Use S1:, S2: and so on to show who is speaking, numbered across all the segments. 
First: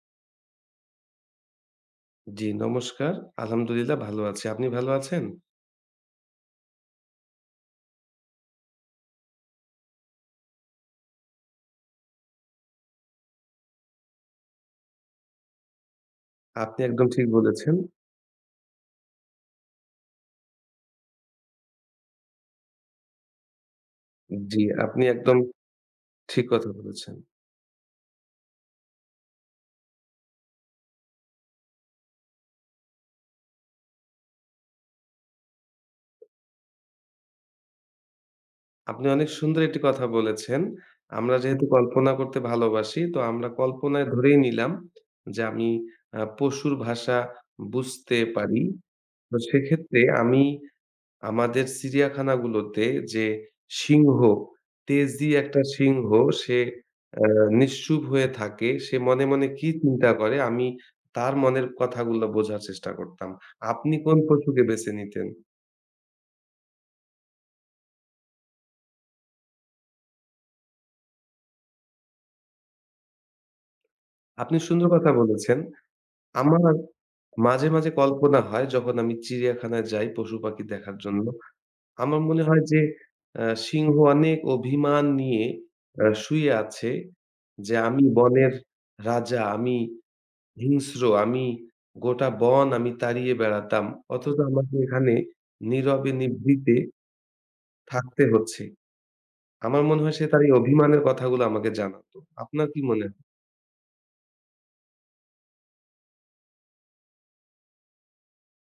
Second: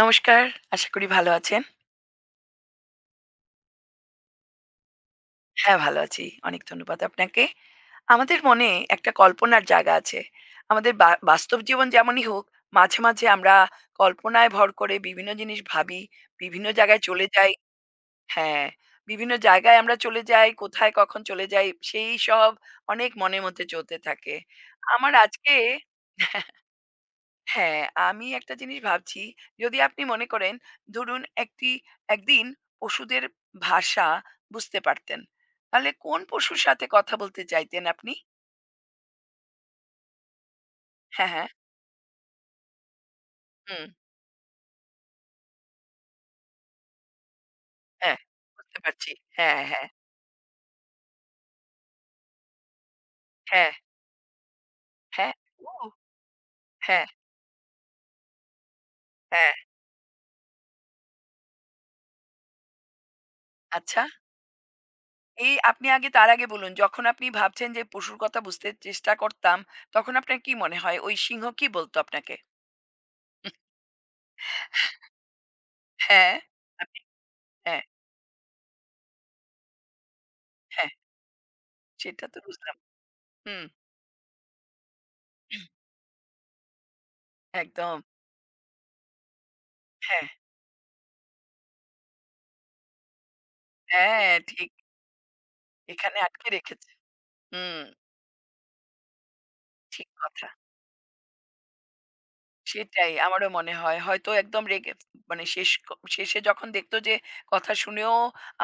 S1: নমস্কার। আশা করি ভালো আছেন।
S2: জি, নমস্কার। আলহামদুলিল্লাহ ভালো আছি। আপনি ভালো আছেন?
S1: হ্যাঁ, ভালো আছি। অনেক ধন্যবাদ আপনাকে। আমাদের মনে একটা কল্পনার জায়গা আছে। আমাদের বা বাস্তব জীবন যেমনই হোক, মাঝে, মাঝে আমরা কল্পনায় ভর করে বিভিন্ন জিনিস ভাবি, বিভিন্ন
S2: আপনি
S1: জায়গায়
S2: একদম
S1: চলে
S2: ঠিক
S1: যাই।
S2: বলেছেন।
S1: হ্যাঁ, বিভিন্ন জায়গায় আমরা চলে যাই, কোথায় কখন চলে যাই, সেই সব অনেক মনের মধ্যে চলতে থাকে।
S2: জি, আপনি
S1: আমার
S2: একদম
S1: আজকে
S2: ঠিক কথা বলেছেন।
S1: হ্যাঁ, আমি একটা জিনিস ভাবছি, যদি আপনি মনে করেন ধরুন একটি একদিন পশুদের ভাষা বুঝতে পারতেন, তাহলে কোন পশুর সাথে কথা বলতে চাইতেন আপনি?
S2: আপনি অনেক সুন্দর একটি কথা বলেছেন।
S1: হ্যাঁ,
S2: আমরা
S1: হ্যাঁ,
S2: যেহেতু কল্পনা করতে ভালোবাসি, তো আমরা
S1: হুম,
S2: কল্পনায় ধরেই নিলাম যে আমি পশুর ভাষা বুঝতে
S1: হ্যাঁ,
S2: পারি।
S1: বুঝতে পারছি।
S2: তো
S1: হ্যাঁ, হ্যাঁ,
S2: সেক্ষেত্রে আমি আমাদের চিড়িয়াখানাগুলোতে যে
S1: হ্যাঁ,
S2: সিংহ, তেজি
S1: হ্যাঁ,
S2: একটা
S1: ও!
S2: সিংহ সে
S1: হ্যাঁ,
S2: আ নিশ্চুপ হয়ে থাকে। সে মনে, মনে
S1: হ্যাঁ,
S2: কি চিন্তা করে আমি তার মনের কথাগুলো বোঝার চেষ্টা করতাম। আপনি
S1: আচ্ছা।
S2: কোন পশুকে বেছে নিতেন?
S1: এই আপনি আগে তার আগে বলুন, যখন আপনি ভাবছেন যে পশুর কথা বুঝতে চেষ্টা করতাম, তখন আপনার কি মনে হয় ওই সিংহ কি বলতো আপনাকে?
S2: আপনি সুন্দর কথা বলেছেন।
S1: হ্যাঁ,
S2: আমার
S1: আপনি
S2: মাঝে,
S1: হ্যাঁ,
S2: মাঝে কল্পনা হয় যখন আমি চিড়িয়াখানায় যাই পশু-পাখি
S1: হ্যাঁ,
S2: দেখার জন্য। আমার
S1: সেটা তো
S2: মনে হয়
S1: বুঝলাম।
S2: যে
S1: হুম,
S2: সিংহ অনেক অভিমান নিয়ে শুয়ে আছে যে
S1: একদম।
S2: আমি বনের রাজা, আমি
S1: হ্যাঁ।
S2: হিংস্র আমি গোটা বন আমি তাড়িয়ে বেড়াতাম।
S1: হ্যাঁ,
S2: অথচ
S1: ঠিক।
S2: আমাকে এখানে নীরবে
S1: এখানে আটকে
S2: নিভৃতে
S1: রেখেছে। হুম,
S2: থাকতে হচ্ছে। আমার মনে
S1: ঠিক
S2: হয় সে তার
S1: কথা।
S2: এই অভিমানের কথাগুলো আমাকে জানাতো। আপনার কি মনে
S1: সেটাই
S2: হয়?
S1: আমারও মনে হয়। হয়তো একদম রেগে মানে শেষে যখন দেখত যে কথা শুনেও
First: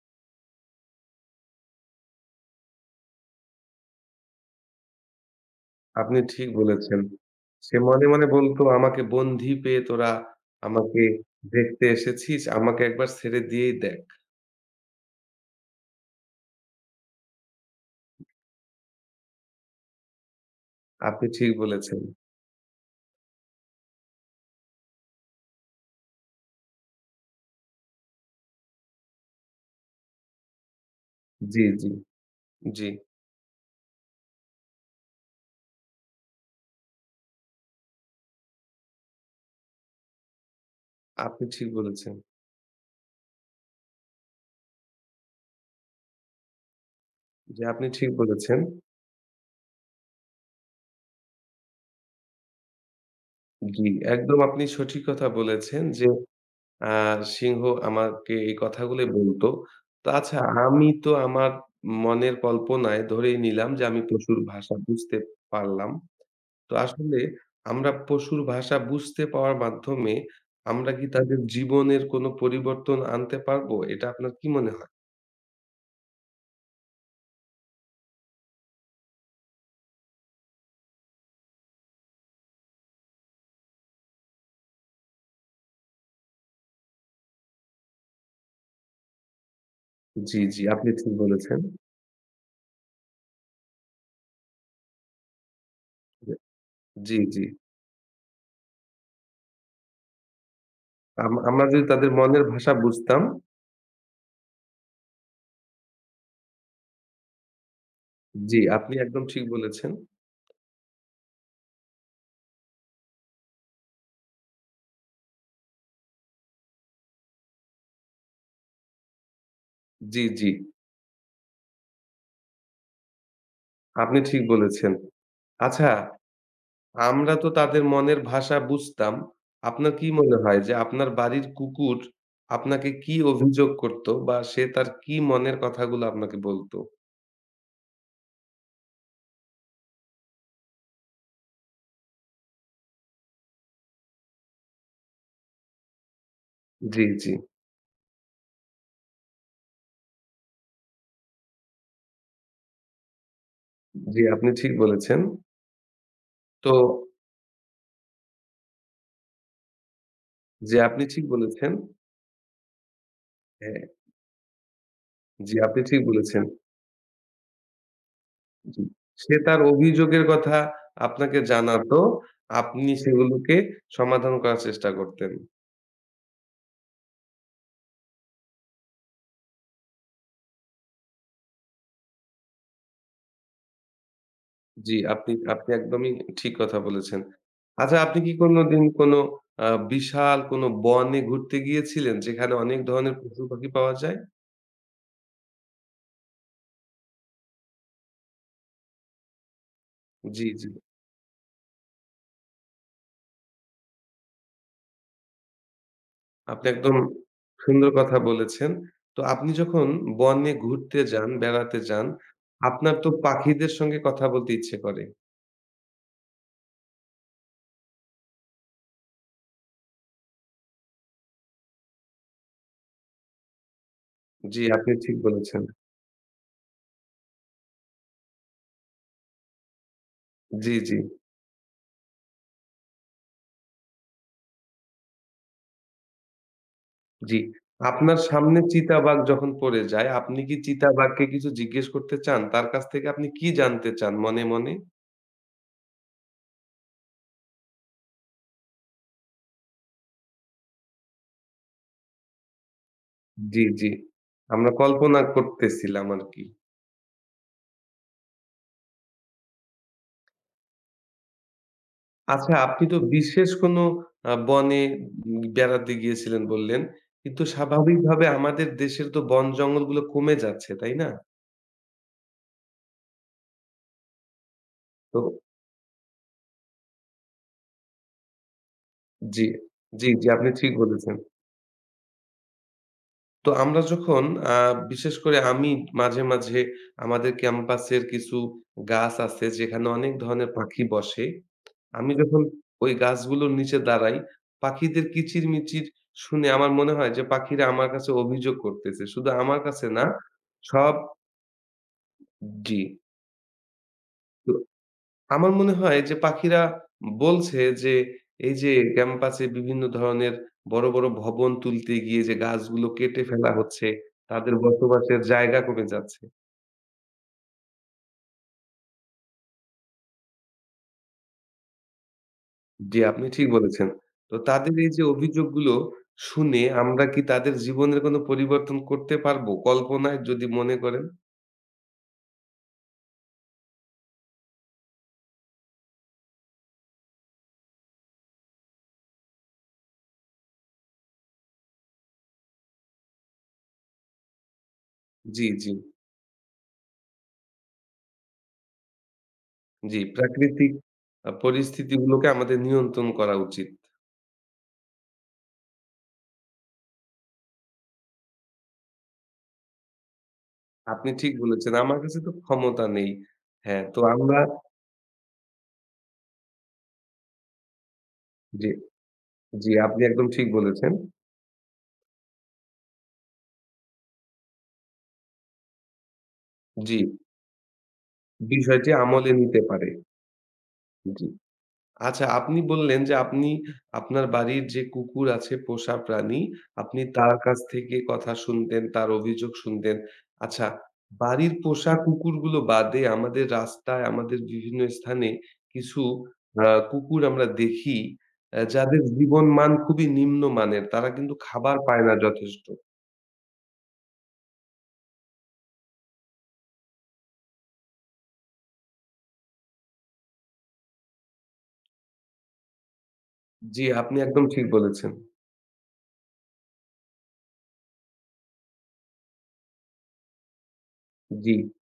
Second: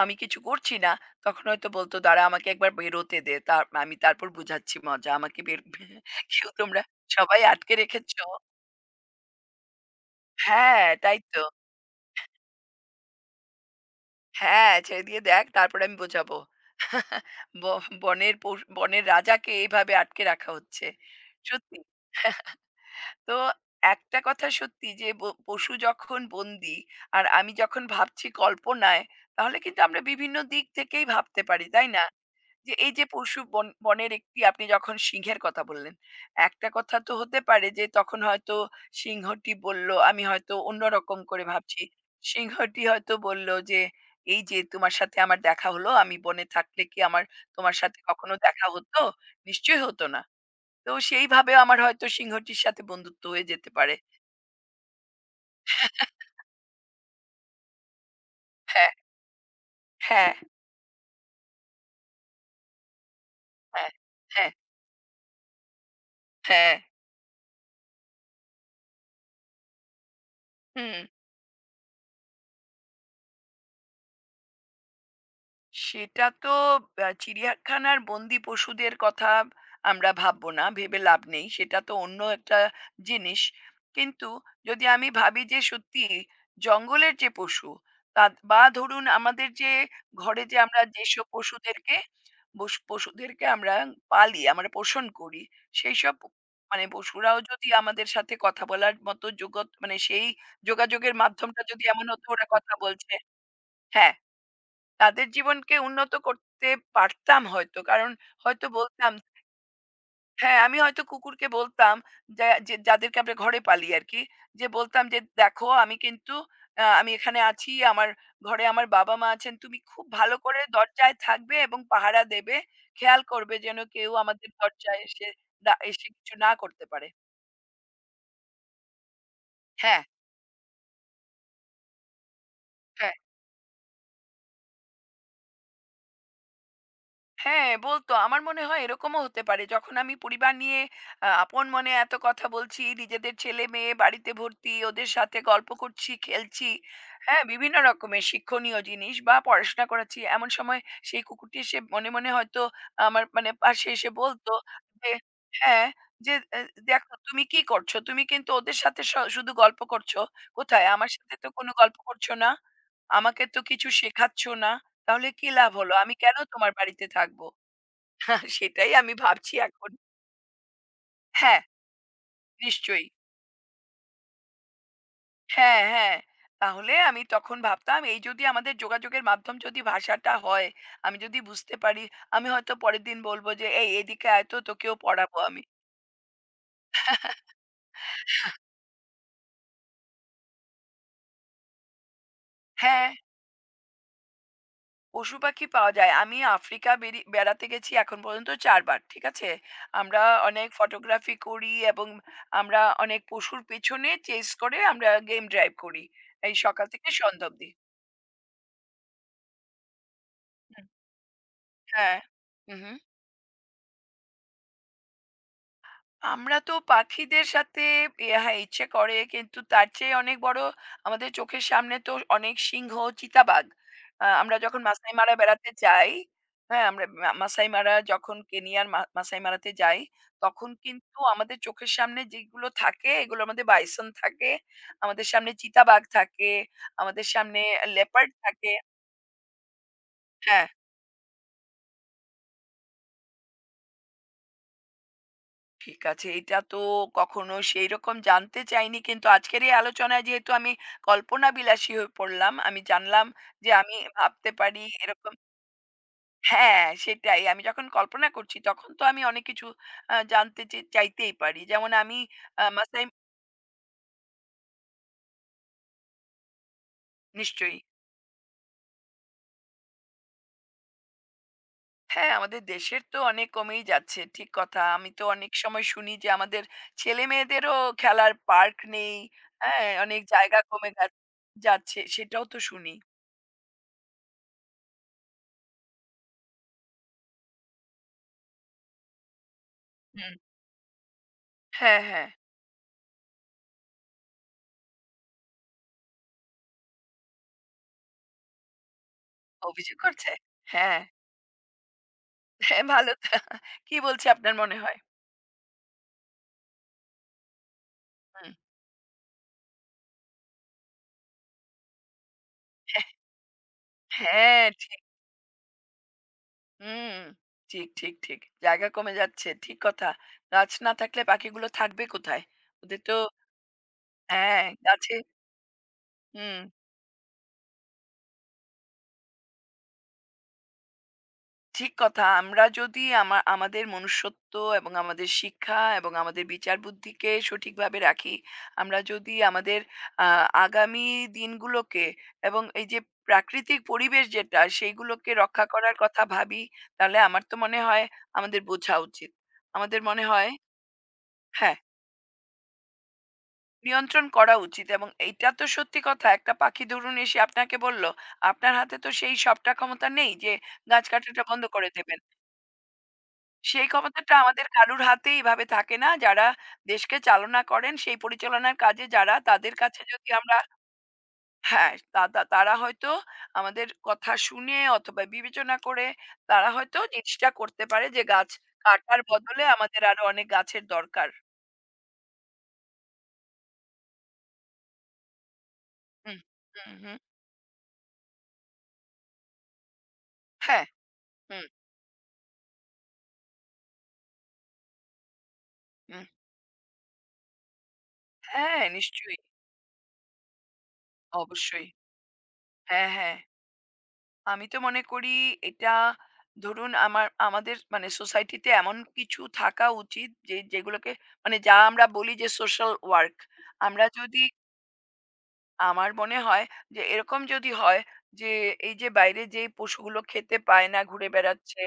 S1: আমি কিছু করছি না, তখন হয়তো বলত, "দাঁড়া আমাকে একবার বেরোতে দে। তারপর বুঝাচ্ছি মজা। আমাকে বের
S2: আপনি ঠিক
S1: কেউ তোমরা
S2: বলেছেন।
S1: সবাই আটকে
S2: সে মনে,
S1: রেখেছ।"
S2: মনে বলতো আমাকে বন্দী পেয়ে তোরা
S1: হ্যাঁ,
S2: আমাকে
S1: তাই তো।
S2: দেখতে এসেছিস। আমাকে একবার ছেড়ে দিয়েই দেখ।
S1: হ্যাঁ, ছেড়ে দিয়ে দেখ তারপরে আমি বোঝাবো। ব বনের পশু বনের রাজাকে এইভাবে আটকে রাখা হচ্ছে।
S2: আপনি ঠিক
S1: সত্যি।
S2: বলেছেন।
S1: তো একটা কথা সত্যি যে পশু যখন বন্দি আর আমি যখন ভাবছি কল্পনায় তাহলে কিন্তু আমরা বিভিন্ন দিক থেকেই ভাবতে
S2: জি,
S1: পারি তাই
S2: জি,
S1: না? যে
S2: জি।
S1: এই যে পশু বনের একটি আপনি যখন সিংহের কথা বললেন একটা কথা তো হতে পারে যে তখন হয়তো সিংহটি বলল আমি হয়তো অন্যরকম করে
S2: আপনি ঠিক
S1: ভাবছি।
S2: বলেছেন।
S1: সিংহটি হয়তো বলল যে এই যে তোমার সাথে আমার দেখা হলো, আমি বনে থাকলে কি আমার
S2: জি,
S1: তোমার
S2: আপনি
S1: সাথে
S2: ঠিক
S1: কখনো
S2: বলেছেন।
S1: দেখা হতো? নিশ্চয়ই হতো না। তো সেইভাবে আমার হয়তো সিংহটির সাথে বন্ধুত্ব হয়ে যেতে
S2: জি,
S1: পারে।
S2: একদম আপনি সঠিক কথা বলেছেন যে আ সিংহ আমাকে এই
S1: হ্যাঁ,
S2: কথাগুলোই বলত। তো
S1: হ্যাঁ,
S2: আচ্ছা আমি তো আমার মনের কল্পনায় ধরেই নিলাম যে
S1: হ্যাঁ,
S2: আমি পশুর
S1: হ্যাঁ,
S2: ভাষা বুঝতে পারলাম।
S1: হ্যাঁ,
S2: তো আসলে আমরা পশুর ভাষা বুঝতে পাওয়ার মাধ্যমে আমরা
S1: হুম।
S2: কি তাদের জীবনের কোনো পরিবর্তন আনতে পারবো? এটা আপনার কি মনে হয়?
S1: সেটা তো চিড়িয়াখানার বন্দি পশুদের কথা আমরা ভাববো না, ভেবে লাভ নেই। সেটা তো অন্য একটা জিনিস। কিন্তু যদি আমি ভাবি যে সত্যি জঙ্গলের যে পশু তা বা ধরুন আমাদের যে
S2: জি,
S1: ঘরে যে
S2: জি,
S1: আমরা
S2: আপনি ঠিক
S1: যেসব
S2: বলেছেন।
S1: পশুদেরকে পশুদেরকে আমরা পালি, আমরা পোষণ করি, সেইসব মানে
S2: জি,
S1: পশুরাও
S2: জি।
S1: যদি আমাদের সাথে কথা বলার মতো যোগ্য মানে সেই যোগাযোগের মাধ্যমটা
S2: আমরা যদি
S1: যদি এমন
S2: তাদের
S1: হতো
S2: মনের
S1: ওরা
S2: ভাষা
S1: কথা বলছে।
S2: বুঝতাম
S1: হ্যাঁ। তাদের জীবনকে উন্নত করতে পারতাম হয়তো। কারণ
S2: জি,
S1: হয়তো
S2: আপনি
S1: বলতাম
S2: একদম ঠিক বলেছেন।
S1: হ্যাঁ, আমি হয়তো কুকুরকে বলতাম যা যে যাদেরকে আমরা ঘরে পালি আরকি। যে বলতাম যে, "দেখো আমি কিন্তু আমি এখানে আছি। আমার ঘরে আমার বাবা-মা আছেন। তুমি খুব
S2: জি,
S1: ভালো
S2: জি,
S1: করে দরজায় থাকবে এবং পাহারা দেবে। খেয়াল করবে যেন কেউ
S2: আপনি ঠিক
S1: আমাদের
S2: বলেছেন।
S1: দরজায় এসে
S2: আচ্ছা
S1: এসে কিছু না করতে পারে।"
S2: আমরা তো তাদের মনের ভাষা বুঝতাম। আপনার
S1: হ্যাঁ,
S2: কি মনে হয় যে আপনার বাড়ির কুকুর আপনাকে
S1: হ্যাঁ।
S2: কি অভিযোগ করত বা সে তার কি মনের কথাগুলো আপনাকে বলত?
S1: হ্যাঁ, বলতো। আমার মনে হয় এরকমও হতে পারে। যখন আমি পরিবার নিয়ে আপন মনে এত কথা বলছি, নিজেদের ছেলে-মেয়ে বাড়িতে ভর্তি, ওদের সাথে গল্প করছি, খেলছি।
S2: জি, জি।
S1: হ্যাঁ, বিভিন্ন রকমের শিক্ষণীয় জিনিস বা পড়াশোনা করাচ্ছি। এমন সময় সেই কুকুরটি এসে মনে, মনে হয়তো আমার মানে পাশে এসে
S2: জি, আপনি
S1: বলতো
S2: ঠিক
S1: যে
S2: বলেছেন।
S1: হ্যাঁ, যে এ
S2: তো
S1: "দেখো তুমি কি করছো? তুমি কিন্তু ওদের সাথে শুধু গল্প করছো।
S2: জি,
S1: কোথায়?
S2: আপনি
S1: আমার
S2: ঠিক
S1: সাথে তো
S2: বলেছেন।
S1: কোনো গল্প করছো না। আমাকে তো
S2: হ্যাঁ,
S1: কিছু শেখাচ্ছ না।" তাহলে কি
S2: জি,
S1: লাভ
S2: আপনি
S1: হলো?
S2: ঠিক
S1: আমি কেন
S2: বলেছেন।
S1: তোমার বাড়িতে থাকবো?
S2: জি।
S1: সেটাই আমি
S2: সে
S1: ভাবছি
S2: তার
S1: এখন।
S2: অভিযোগের কথা আপনাকে
S1: হ্যাঁ,
S2: জানাতো, আপনি
S1: নিশ্চয়ই।
S2: সেগুলোকে সমাধান করার চেষ্টা করতেন।
S1: হ্যাঁ, হ্যাঁ। তাহলে আমি তখন ভাবতাম এই যদি আমাদের যোগাযোগের মাধ্যম যদি ভাষাটা হয়, আমি যদি বুঝতে পারি, আমি হয়তো পরের দিন বলব যে, "এই এদিকে আয় তো তোকেও
S2: জি, আপনি
S1: পড়াবো আমি।"
S2: আপনি একদমই ঠিক কথা বলেছেন। আচ্ছা আপনি কি কোনোদিন কোনো আ বিশাল কোনো বনে ঘুরতে গিয়েছিলেন যেখানে অনেক
S1: হ্যাঁ।
S2: ধরনের পশু-পাখি পাওয়া যায়?
S1: পশু পাখি পাওয়া যায়। আমি আফ্রিকা বেড়াতে গেছি এখন পর্যন্ত ৪ বার। ঠিক আছে? আমরা
S2: জি, জি।
S1: অনেক ফটোগ্রাফি করি এবং আমরা অনেক পশুর পেছনে চেস করে আমরা গেম ড্রাইভ করি। এই
S2: আপনি
S1: সকাল
S2: একদম
S1: থেকে সন্ধ্যা অবধি।
S2: সুন্দর কথা বলেছেন। তো আপনি যখন বনে
S1: হুম।
S2: ঘুরতে যান, বেড়াতে যান,
S1: হ্যাঁ। হু, হু।
S2: আপনার তো পাখিদের সঙ্গে কথা বলতে ইচ্ছে করে।
S1: আমরা তো পাখিদের সাথে হ্যাঁ ইচ্ছে করে কিন্তু তার চেয়ে অনেক বড় আমাদের চোখের সামনে তো অনেক সিংহ, চিতাবাঘ আহ, আমরা
S2: জি,
S1: যখন
S2: আপনি
S1: মাসাই
S2: ঠিক
S1: মারা
S2: বলেছেন।
S1: বেড়াতে যাই হ্যাঁ আমরা মাসাই মারা যখন কেনিয়ার মাসাই মারাতে যাই তখন
S2: জি, জি,
S1: কিন্তু আমাদের চোখের সামনে যেগুলো থাকে এগুলোর মধ্যে বাইসন থাকে, আমাদের সামনে চিতাবাঘ থাকে, আমাদের
S2: জি।
S1: সামনে
S2: আপনার
S1: লেপার্ড
S2: সামনে
S1: থাকে।
S2: চিতাবাঘ যখন পড়ে যায়, আপনি কি
S1: হ্যাঁ,
S2: চিতাবাঘকে কিছু জিজ্ঞেস করতে চান? তার কাছ থেকে আপনি কি জানতে চান মনে, মনে?
S1: ঠিক আছে। এটা তো কখনো সেইরকম জানতে চাইনি। কিন্তু আজকের এই আলোচনায় যেহেতু আমি কল্পনাবিলাসী হয়ে পড়লাম, আমি জানলাম
S2: জি,
S1: যে
S2: জি।
S1: আমি ভাবতে
S2: আমরা
S1: পারি
S2: কল্পনা
S1: এরকম।
S2: করতেছিলাম আরকি।
S1: হ্যাঁ, সেটাই। আমি যখন কল্পনা করছি তখন তো আমি অনেক কিছু জানতে চাইতেই পারি। যেমন আমি
S2: আচ্ছা আপনি তো
S1: মাসাই
S2: বিশেষ কোনো বনে বেড়াতে গিয়েছিলেন বললেন। কিন্তু
S1: নিশ্চয়ই।
S2: স্বাভাবিকভাবে আমাদের দেশের তো বন জঙ্গলগুলো কমে যাচ্ছে, তাই না?
S1: হ্যাঁ, আমাদের দেশের তো অনেক কমেই যাচ্ছে। ঠিক কথা। আমি
S2: তো
S1: তো অনেক সময় শুনি যে আমাদের ছেলেমেয়েদেরও খেলার পার্ক নেই।
S2: জি,
S1: হ্যাঁ,
S2: জি,
S1: অনেক
S2: জি, আপনি
S1: জায়গা
S2: ঠিক
S1: কমে গা
S2: বলেছেন।
S1: যাচ্ছে। সেটাও তো শুনি।
S2: তো আমরা যখন আ বিশেষ করে আমি মাঝে, মাঝে আমাদের ক্যাম্পাসের কিছু গাছ আছে যেখানে অনেক
S1: হুম।
S2: ধরনের পাখি বসে।
S1: হ্যাঁ,
S2: আমি
S1: হ্যাঁ।
S2: যখন ওই গাছগুলোর নিচে দাঁড়াই, পাখিদের কিচিরমিচির শুনে আমার মনে হয় যে পাখিরা আমার কাছে অভিযোগ করতেছে। শুধু আমার কাছে
S1: অভিযোগ
S2: না,
S1: করছে?
S2: সব
S1: হ্যাঁ,
S2: জি।
S1: হ্যাঁ, ভালো তো। কি বলছে
S2: তো
S1: আপনার মনে হয়?
S2: আমার মনে হয় যে পাখিরা বলছে যে,
S1: হুম।
S2: এই যে ক্যাম্পাসে বিভিন্ন ধরনের বড়, বড় ভবন তুলতে গিয়ে যে গাছগুলো কেটে ফেলা হচ্ছে, তাদের
S1: হ্যাঁ, ঠিক।
S2: বসবাসের জায়গা কমে যাচ্ছে।
S1: হুম। ঠিক, ঠিক, ঠিক। জায়গা কমে যাচ্ছে। ঠিক কথা। গাছ না থাকলে পাখিগুলো থাকবে কোথায়?
S2: জি,
S1: ওদের তো
S2: আপনি ঠিক বলেছেন। তো
S1: হ্যাঁ,
S2: তাদের এই যে
S1: গাছে
S2: অভিযোগগুলো
S1: হুম।
S2: শুনে আমরা কি তাদের জীবনের কোনো পরিবর্তন করতে পারবো? কল্পনায় যদি মনে করেন?
S1: ঠিক কথা। আমরা যদি আমাদের মনুষ্যত্ব এবং আমাদের শিক্ষা এবং আমাদের বিচার বুদ্ধিকে সঠিকভাবে রাখি, আমরা যদি আমাদের আ আগামী দিনগুলোকে এবং এই যে প্রাকৃতিক পরিবেশ যেটা সেইগুলোকে
S2: জি,
S1: রক্ষা
S2: জি,
S1: করার কথা ভাবি, তাহলে আমার তো মনে হয় আমাদের বোঝা উচিত।
S2: জি।
S1: আমাদের মনে হয়
S2: প্রাকৃতিক
S1: হ্যাঁ,
S2: পরিস্থিতিগুলোকে আমাদের নিয়ন্ত্রণ করা উচিত।
S1: নিয়ন্ত্রণ করা উচিত এবং এইটা তো সত্যি কথা। একটা পাখি ধরুন এসে আপনাকে বলল, আপনার হাতে তো সেই সবটা ক্ষমতা নেই যে গাছ
S2: আপনি ঠিক
S1: কাটাটা বন্ধ
S2: বলেছেন।
S1: করে
S2: আমার কাছে
S1: দেবেন।
S2: তো ক্ষমতা নেই। হ্যাঁ,
S1: সেই
S2: তো
S1: ক্ষমতাটা
S2: আমরা
S1: আমাদের কারুর হাতে এভাবে থাকে না। যারা দেশকে চালনা করেন, সেই
S2: জি।
S1: পরিচালনার কাজে যারা,
S2: জি,
S1: তাদের কাছে
S2: আপনি একদম
S1: যদি
S2: ঠিক
S1: আমরা
S2: বলেছেন।
S1: হ্যাঁ, তা তা তারা হয়তো আমাদের কথা শুনে অথবা বিবেচনা করে তারা
S2: জি,
S1: হয়তো জিনিসটা করতে পারে যে গাছ
S2: বিষয়টি
S1: কাটার
S2: আমলে নিতে
S1: বদলে
S2: পারে।
S1: আমাদের আরো অনেক গাছের
S2: জি।
S1: দরকার।
S2: আচ্ছা আপনি বললেন যে আপনি আপনার বাড়ির যে কুকুর আছে পোষা
S1: হুম,
S2: প্রাণী,
S1: হুম,
S2: আপনি
S1: হুম।
S2: তার কাছ থেকে কথা শুনতেন, তার অভিযোগ শুনতেন। আচ্ছা,
S1: হ্যাঁ,
S2: বাড়ির
S1: হুম,
S2: পোষা কুকুরগুলো বাদে আমাদের রাস্তায়, আমাদের বিভিন্ন স্থানে কিছু
S1: হুম।
S2: আ কুকুর আমরা দেখি
S1: হ্যাঁ,
S2: যাদের
S1: নিশ্চয়ই।
S2: জীবনমান খুবই নিম্নমানের। তারা কিন্তু খাবার
S1: অবশ্যই।
S2: পায় না যথেষ্ট।
S1: হ্যাঁ, হ্যাঁ। আমি তো মনে করি এটা ধরুন আমাদের মানে সোসাইটিতে এমন কিছু থাকা উচিত যে যেগুলোকে মানে যা আমরা বলি যে সোশ্যাল ওয়ার্ক
S2: জি,
S1: আমরা
S2: আপনি
S1: যদি
S2: একদম ঠিক বলেছেন।
S1: আমার মনে হয় যে এরকম যদি হয় যে এই যে বাইরে যে পশুগুলো খেতে পায় না ঘুরে
S2: জি।
S1: বেড়াচ্ছে।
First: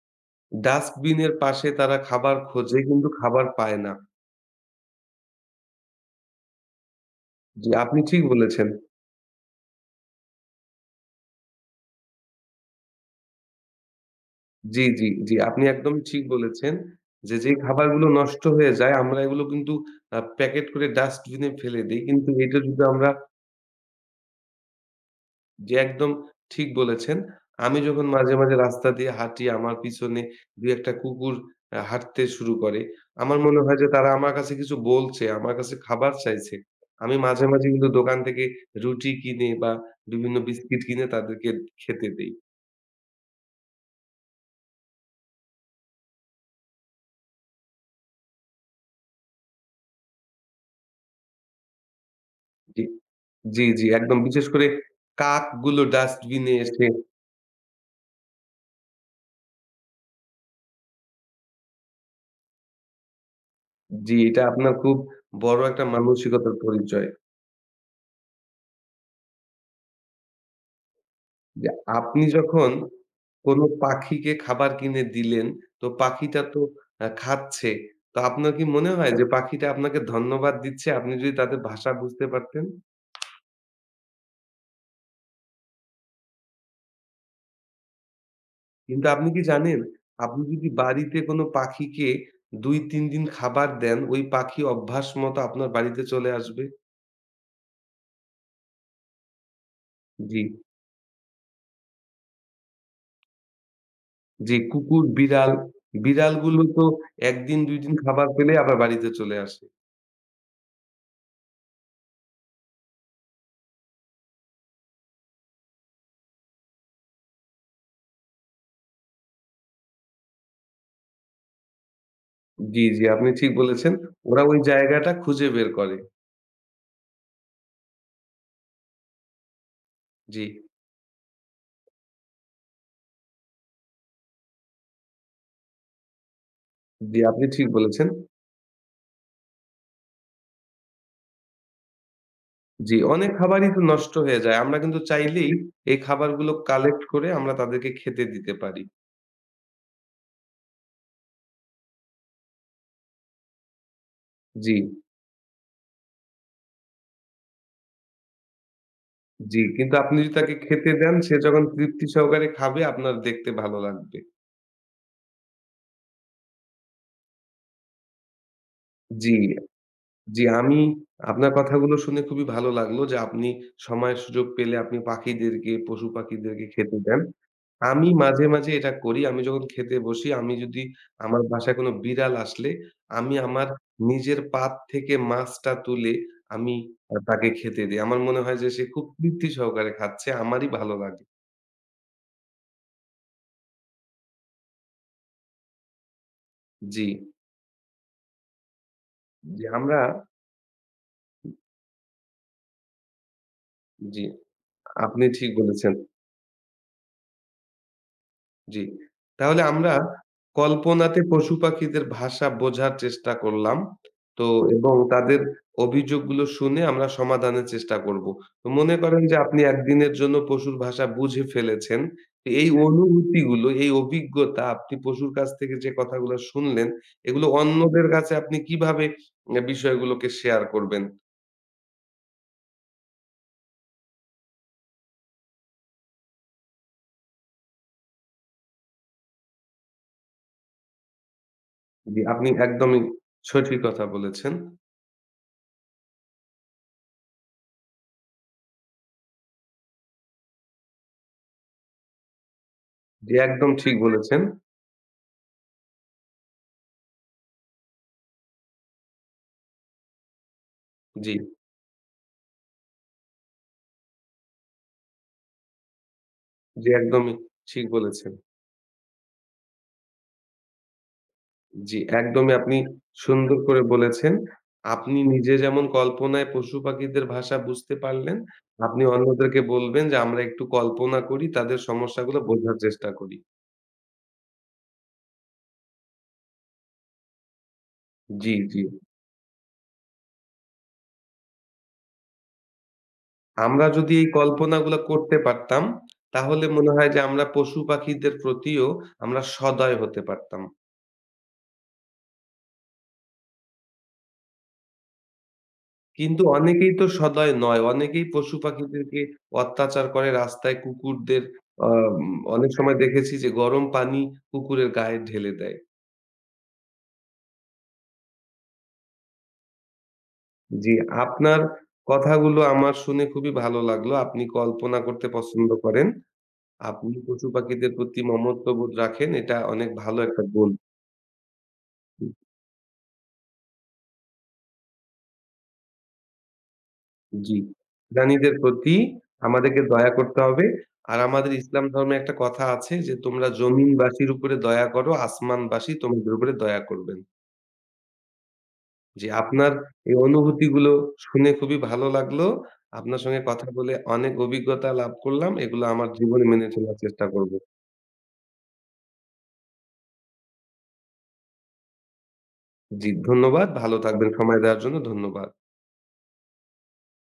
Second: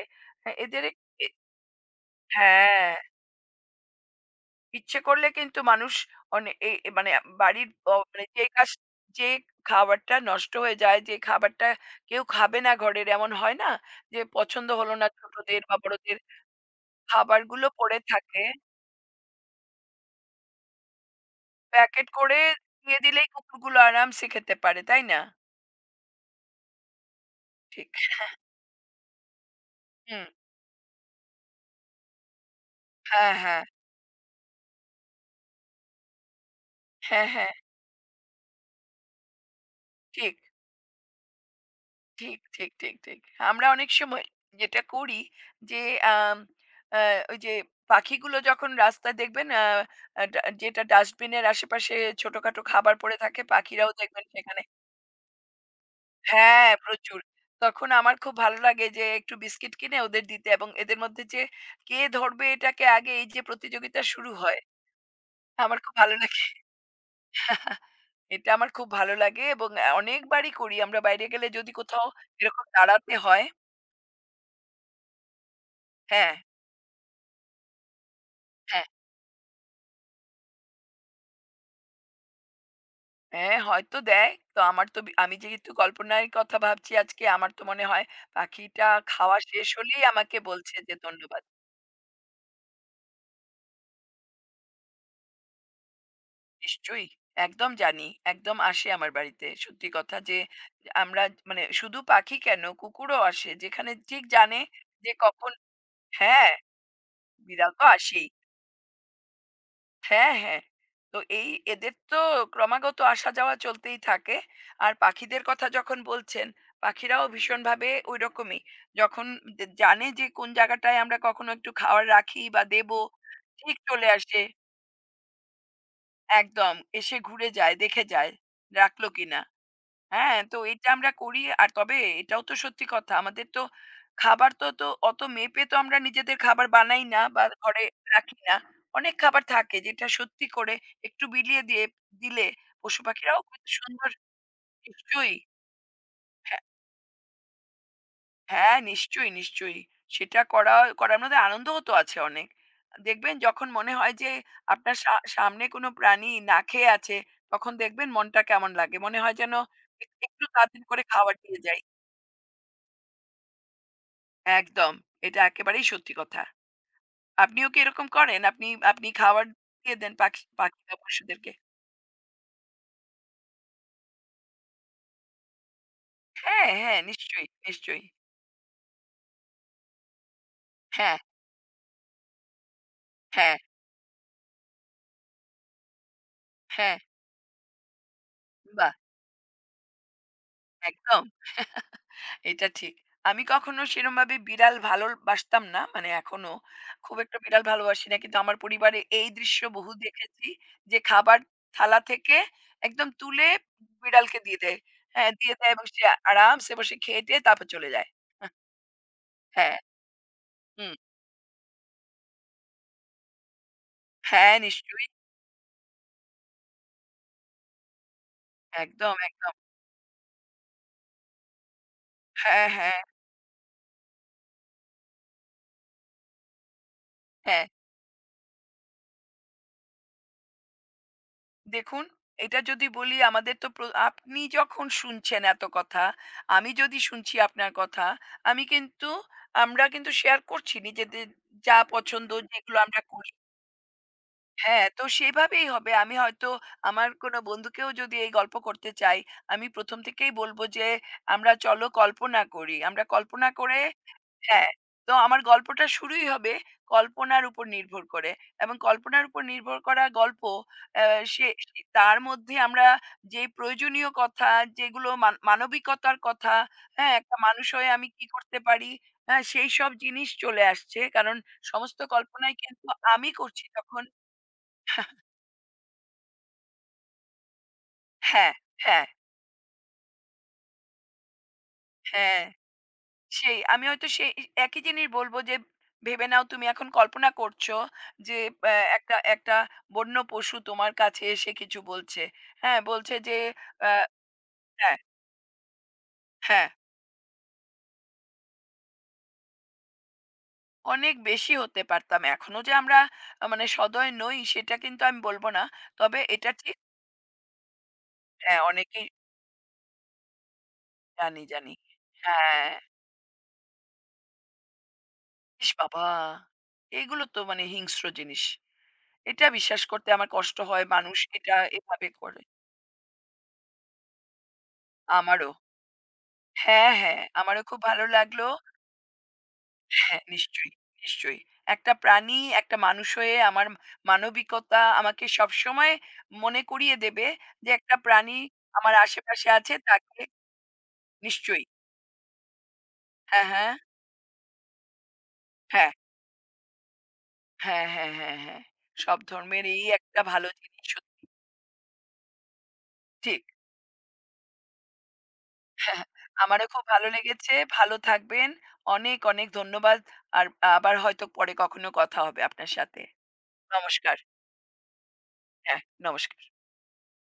S1: হ্যাঁ, এদের
S2: ডাস্টবিনের
S1: এ-
S2: পাশে তারা খাবার খোঁজে
S1: হ্যাঁ
S2: কিন্তু খাবার পায় না।
S1: ইচ্ছে করলে কিন্তু মানুষ এই এ মানে
S2: জি,
S1: বাড়ির
S2: আপনি ঠিক
S1: মানে যে
S2: বলেছেন।
S1: কাজ যে খাবারটা নষ্ট হয়ে যায়, যে খাবারটা কেউ খাবে না ঘরের এমন হয় না? যে পছন্দ
S2: জি,
S1: হলো
S2: জি,
S1: না
S2: জি।
S1: ছোটদের
S2: আপনি
S1: বা
S2: একদম
S1: বড়দের
S2: ঠিক বলেছেন যে, যেই
S1: খাবারগুলো পড়ে
S2: খাবারগুলো
S1: থাকে।
S2: নষ্ট হয়ে যায় আমরা এগুলো কিন্তু প্যাকেট করে ডাস্টবিনে ফেলে দেই।
S1: প্যাকেট
S2: কিন্তু
S1: করে
S2: এটা যদি
S1: দিয়ে
S2: আমরা
S1: দিলেই কুকুরগুলো আরামসে খেতে পারে, তাই না?
S2: জি, একদম ঠিক বলেছেন। আমি
S1: ঠিক।
S2: যখন মাঝে, মাঝে রাস্তা দিয়ে হাঁটি আমার পিছনে
S1: হুম।
S2: ২-১ টা কুকুর হাঁটতে শুরু করে।
S1: হ্যাঁ,
S2: আমার মনে
S1: হ্যাঁ।
S2: হয় যে তারা আমার কাছে কিছু বলছে, আমার কাছে খাবার চাইছে। আমি
S1: হ্যাঁ,
S2: মাঝে,
S1: হ্যাঁ।
S2: মাঝে কিন্তু দোকান থেকে রুটি কিনে বা বিভিন্ন
S1: ঠিক।
S2: বিস্কিট কিনে তাদেরকে খেতে দেই।
S1: ঠিক, ঠিক, ঠিক, ঠিক। আমরা অনেক সময় যেটা করি যে আম আ ওই যে পাখিগুলো যখন রাস্তায় দেখবেন আ আ ডা যেটা ডাস্টবিনের আশেপাশে ছোটখাটো
S2: জি।
S1: খাবার পড়ে থাকে,
S2: জি, জি,
S1: পাখিরাও
S2: একদম
S1: দেখবেন
S2: বিশেষ
S1: সেখানে।
S2: করে কাকগুলো ডাস্টবিনে
S1: হ্যাঁ,
S2: এসে
S1: প্রচুর। তখন আমার খুব ভালো লাগে যে একটু বিস্কিট কিনে ওদের দিতে এবং এদের মধ্যে যে কে ধরবে এটাকে আগে এই যে প্রতিযোগিতা
S2: জি,
S1: শুরু
S2: এটা
S1: হয়,
S2: আপনার খুব বড়
S1: আমার
S2: একটা
S1: খুব ভালো লাগে।
S2: মানসিকতার পরিচয়।
S1: এটা আমার খুব ভালো লাগে এবং অনেকবারই করি। আমরা বাইরে গেলে
S2: যে
S1: যদি কোথাও
S2: আপনি
S1: এরকম
S2: যখন
S1: দাঁড়াতে হয়
S2: কোনো পাখিকে খাবার কিনে দিলেন, তো
S1: হ্যাঁ,
S2: পাখিটা তো খাচ্ছে। তো আপনার কি
S1: হ্যাঁ।
S2: মনে হয় যে পাখিটা আপনাকে ধন্যবাদ দিচ্ছে? আপনি যদি তাদের ভাষা বুঝতে পারতেন।
S1: হ্যাঁ, হয়তো দেয়। তো আমার তো আমি যেহেতু কল্পনার কথা ভাবছি আজকে, আমার তো মনে হয় পাখিটা
S2: কিন্তু আপনি
S1: খাওয়া
S2: কি
S1: শেষ
S2: জানেন?
S1: হলেই আমাকে
S2: আপনি যদি
S1: বলছে যে,
S2: বাড়িতে
S1: "ধন্যবাদ।"
S2: কোনো পাখিকে ২-৩ দিন খাবার দেন, ওই পাখি অভ্যাস মতো আপনার বাড়িতে চলে আসবে।
S1: নিশ্চয়ই। একদম জানি। একদম আসে আমার বাড়িতে। সত্যি কথা যে
S2: জি,
S1: আমরা মানে শুধু পাখি কেন, কুকুরও আসে। যেখানে ঠিক
S2: যে
S1: জানে
S2: কুকুর,
S1: যে
S2: বিড়াল,
S1: কখন হ্যাঁ,
S2: বিড়ালগুলো তো ১ দিন
S1: বিড়াল
S2: ২
S1: তো
S2: দিন
S1: আসেই।
S2: খাবার পেলেই আবার বাড়িতে চলে আসে।
S1: হ্যাঁ, হ্যাঁ। তো এই এদের তো ক্রমাগত আসা যাওয়া চলতেই থাকে। আর পাখিদের কথা যখন বলছেন, পাখিরাও ভীষণভাবে ঐরকমই। যখন জানে যে কোন জায়গাটায় আমরা কখনো একটু খাবার রাখি বা
S2: জি,
S1: দেব,
S2: জি, আপনি ঠিক
S1: ঠিক
S2: বলেছেন।
S1: চলে আসে।
S2: ওরা ওই জায়গাটা খুঁজে বের করে।
S1: একদম। এসে ঘুরে যায়, দেখে যায় রাখলো কিনা। হ্যাঁ,
S2: জি।
S1: তো এটা আমরা করি। আর তবে এটাও তো সত্যি কথা। আমাদের তো খাবার তো অত মেপে তো আমরা নিজেদের খাবার বানাই
S2: জি,
S1: না বা
S2: আপনি ঠিক
S1: ঘরে
S2: বলেছেন।
S1: রাখি না। অনেক খাবার থাকে যেটা সত্যি করে একটু বিলিয়ে দিয়ে দিলে
S2: জি,
S1: পশু
S2: অনেক
S1: পাখিরাও খুব
S2: খাবারই তো
S1: সুন্দর
S2: নষ্ট হয়ে যায়। আমরা কিন্তু
S1: নিশ্চয়ই।
S2: চাইলেই এই খাবারগুলো
S1: হ্যাঁ,
S2: কালেক্ট করে আমরা তাদেরকে খেতে দিতে
S1: হ্যাঁ,
S2: পারি।
S1: নিশ্চয়ই, নিশ্চয়ই। সেটা করা করার মধ্যে আনন্দও তো আছে অনেক। দেখবেন যখন মনে হয় যে
S2: জি,
S1: আপনার সামনে কোনো প্রাণী না খেয়ে আছে, তখন দেখবেন মনটা কেমন লাগে। মনে হয় যেন
S2: জি। কিন্তু আপনি যদি
S1: একটু
S2: তাকে
S1: তাড়াতাড়ি
S2: খেতে
S1: করে
S2: দেন সে
S1: খাবার দিয়ে
S2: যখন
S1: যাই।
S2: তৃপ্তি সহকারে খাবে আপনার দেখতে ভালো লাগবে।
S1: একদম। এটা একেবারেই সত্যি কথা। আপনিও কি এরকম করেন? আপনি আপনি
S2: জি।
S1: খাবার দিয়ে দেন পাখি
S2: জি, আমি
S1: পাখিরা
S2: আপনার
S1: পশুদেরকে?
S2: কথাগুলো শুনে খুবই ভালো লাগলো যে আপনি সময় সুযোগ পেলে আপনি পাখিদেরকে, পশু-পাখিদেরকে
S1: হ্যাঁ,
S2: খেতে
S1: হ্যাঁ,
S2: দেন।
S1: নিশ্চয়ই, নিশ্চয়ই।
S2: আমি মাঝে, মাঝে এটা করি। আমি যখন খেতে বসি, আমি যদি
S1: হ্যাঁ,
S2: আমার বাসায় কোনো বিড়াল আসলে, আমি
S1: হ্যাঁ,
S2: আমার নিজের পাত থেকে মাছটা তুলে আমি
S1: হ্যাঁ।
S2: তাকে খেতে দেই। আমার মনে হয় যে সে
S1: বাহ!
S2: খুব তৃপ্তি সহকারে খাচ্ছে, আমারই ভালো
S1: একদম।
S2: লাগে।
S1: এটা ঠিক। আমি কখনো সেরমভাবে বিড়াল ভালোবাসতাম না। মানে এখনো
S2: জি,
S1: খুব একটা বিড়াল ভালোবাসি না। কিন্তু আমার পরিবারে এই দৃশ্য
S2: জি,
S1: বহু
S2: আমরা
S1: দেখেছি যে খাবার থালা থেকে একদম তুলে
S2: জি,
S1: বিড়ালকে দিয়ে দেয়।
S2: আপনি
S1: হ্যাঁ,
S2: ঠিক
S1: দিয়ে দেয় এবং
S2: বলেছেন।
S1: সে আরামসে বসে খেয়ে-টেয়ে তারপর চলে যায়।
S2: জি। তাহলে
S1: হ্যাঁ,
S2: আমরা
S1: হুম।
S2: কল্পনাতে পশু-পাখিদের ভাষা বোঝার চেষ্টা করলাম। তো
S1: হ্যাঁ,
S2: এবং
S1: নিশ্চয়ই।
S2: তাদের অভিযোগগুলো শুনে আমরা সমাধানের চেষ্টা করব। তো মনে
S1: একদম,
S2: করেন যে
S1: একদম।
S2: আপনি একদিনের জন্য পশুর ভাষা বুঝে ফেলেছেন। তো
S1: হ্যাঁ,
S2: এই
S1: হ্যাঁ,
S2: অনুভূতিগুলো, এই অভিজ্ঞতা আপনি পশুর কাছ থেকে যে কথাগুলো শুনলেন, এগুলো
S1: হ্যাঁ।
S2: অন্যদের কাছে আপনি কিভাবে এ বিষয়গুলোকে শেয়ার করবেন?
S1: দেখুন এটা যদি বলি আমাদের তো আপনি যখন শুনছেন এত কথা, আমি যদি শুনছি আপনার কথা, আমি কিন্তু আমরা কিন্তু শেয়ার করছি নিজেদের যা
S2: জি,
S1: পছন্দ
S2: আপনি
S1: যেগুলো
S2: একদমই
S1: আমরা করি।
S2: সঠিক কথা বলেছেন।
S1: হ্যাঁ, তো সেভাবেই হবে। আমি হয়তো আমার কোনো বন্ধুকেও যদি এই গল্প করতে চাই, আমি ১ম থেকেই বলব যে আমরা চলো কল্পনা করি। আমরা
S2: জি,
S1: কল্পনা
S2: একদম
S1: করে
S2: ঠিক বলেছেন।
S1: হ্যাঁ, তো আমার গল্পটা শুরুই হবে কল্পনার উপর নির্ভর করে এবং কল্পনার উপর নির্ভর করা গল্প আ
S2: জি,
S1: সে সে তার মধ্যে আমরা যে প্রয়োজনীয় কথা যেগুলো মানবিকতার কথা,
S2: জি
S1: হ্যাঁ?
S2: একদমই
S1: একটা মানুষ
S2: ঠিক
S1: হয়ে আমি কি
S2: বলেছেন।
S1: করতে পারি, হ্যাঁ? সেইসব জিনিস চলে আসছে। কারণ সমস্ত
S2: জি, একদমই
S1: কল্পনাই
S2: আপনি
S1: কিন্তু আমি
S2: সুন্দর
S1: করছি
S2: করে
S1: তখন
S2: বলেছেন। আপনি নিজে যেমন কল্পনায় পশু-পাখিদের ভাষা বুঝতে পারলেন,
S1: হ্যাঁ,
S2: আপনি
S1: হ্যাঁ,
S2: অন্যদেরকে বলবেন যে আমরা একটু কল্পনা করি, তাদের সমস্যাগুলো
S1: হ্যাঁ।
S2: বোঝার চেষ্টা করি।
S1: সেই আমি হয়তো সেই একই জিনিস বলবো যে ভেবে নাও তুমি এখন কল্পনা করছো যে
S2: জি, জি।
S1: আহ, একটা একটা বন্য পশু তোমার কাছে এসে কিছু বলছে হ্যাঁ বলছে যে
S2: আমরা
S1: আহ,
S2: যদি এই
S1: হ্যাঁ
S2: কল্পনাগুলা করতে পারতাম, তাহলে
S1: হ্যাঁ
S2: মনে হয় যে আমরা পশু-পাখিদের প্রতিও আমরা সদয় হতে পারতাম।
S1: অনেক বেশি হতে পারতাম এখনো যে আমরা আহ, মানে সদয় নই সেটা কিন্তু আমি বলবো না তবে
S2: কিন্তু
S1: এটা ঠিক
S2: অনেকেই তো সদয় নয়। অনেকেই
S1: হ্যাঁ অনেকেই
S2: পশু-পাখিদেরকে অত্যাচার করে রাস্তায়
S1: জানি
S2: কুকুরদের
S1: জানি
S2: আম
S1: হ্যাঁ
S2: অনেক সময় দেখেছি যে গরম পানি কুকুরের গায়ে ঢেলে
S1: ইস
S2: দেয়।
S1: বাবা এগুলো তো মানে হিংস্র জিনিস। এটা বিশ্বাস করতে আমার কষ্ট হয়
S2: জি,
S1: মানুষ এটা
S2: আপনার
S1: এভাবে করে।
S2: কথাগুলো আমার শুনে খুবই ভালো লাগলো। আপনি কল্পনা করতে
S1: আমারও
S2: পছন্দ করেন।
S1: হ্যাঁ,
S2: আপনি
S1: হ্যাঁ, আমারও খুব
S2: পশু-পাখিদের
S1: ভালো
S2: প্রতি
S1: লাগলো।
S2: মমত্ববোধ রাখেন। এটা অনেক ভালো
S1: হ্যাঁ,
S2: একটা গুণ।
S1: নিশ্চয়ই, নিশ্চয়ই। একটা প্রাণী একটা মানুষ হয়ে আমার মানবিকতা আমাকে সবসময় মনে করিয়ে দেবে
S2: জি।
S1: যে একটা প্রাণী
S2: প্রাণীদের
S1: আমার
S2: প্রতি
S1: আশেপাশে আছে
S2: আমাদেরকে দয়া
S1: তাকে
S2: করতে হবে। আর আমাদের
S1: নিশ্চয়ই।
S2: ইসলাম ধর্মে একটা কথা আছে যে,
S1: হ্যাঁ,
S2: "তোমরা
S1: হ্যাঁ,
S2: জমিনবাসীর উপরে দয়া করো, আসমানবাসী
S1: হ্যাঁ,
S2: তোমাদের উপরে দয়া করবেন।"
S1: হ্যাঁ, হ্যাঁ, হ্যাঁ, হ্যাঁ। সব
S2: জি,
S1: ধর্মের
S2: আপনার
S1: এই
S2: এই
S1: একটা ভালো জিনিস
S2: অনুভূতিগুলো
S1: সত্যি।
S2: শুনে খুবই ভালো লাগলো। আপনার সঙ্গে
S1: ঠিক।
S2: কথা বলে অনেক অভিজ্ঞতা লাভ করলাম। এগুলো
S1: হ্যাঁ,
S2: আমার জীবনে
S1: আমারও
S2: মেনে
S1: খুব
S2: চলার
S1: ভালো
S2: চেষ্টা করব।
S1: লেগেছে। ভালো থাকবেন। অনেক, অনেক ধন্যবাদ। আর আবার হয়তো পরে কখনো কথা হবে আপনার সাথে।
S2: জি, ধন্যবাদ। ভালো
S1: নমস্কার।
S2: থাকবেন সময় দেওয়ার জন্য ধন্যবাদ।
S1: হ্যাঁ, নমস্কার।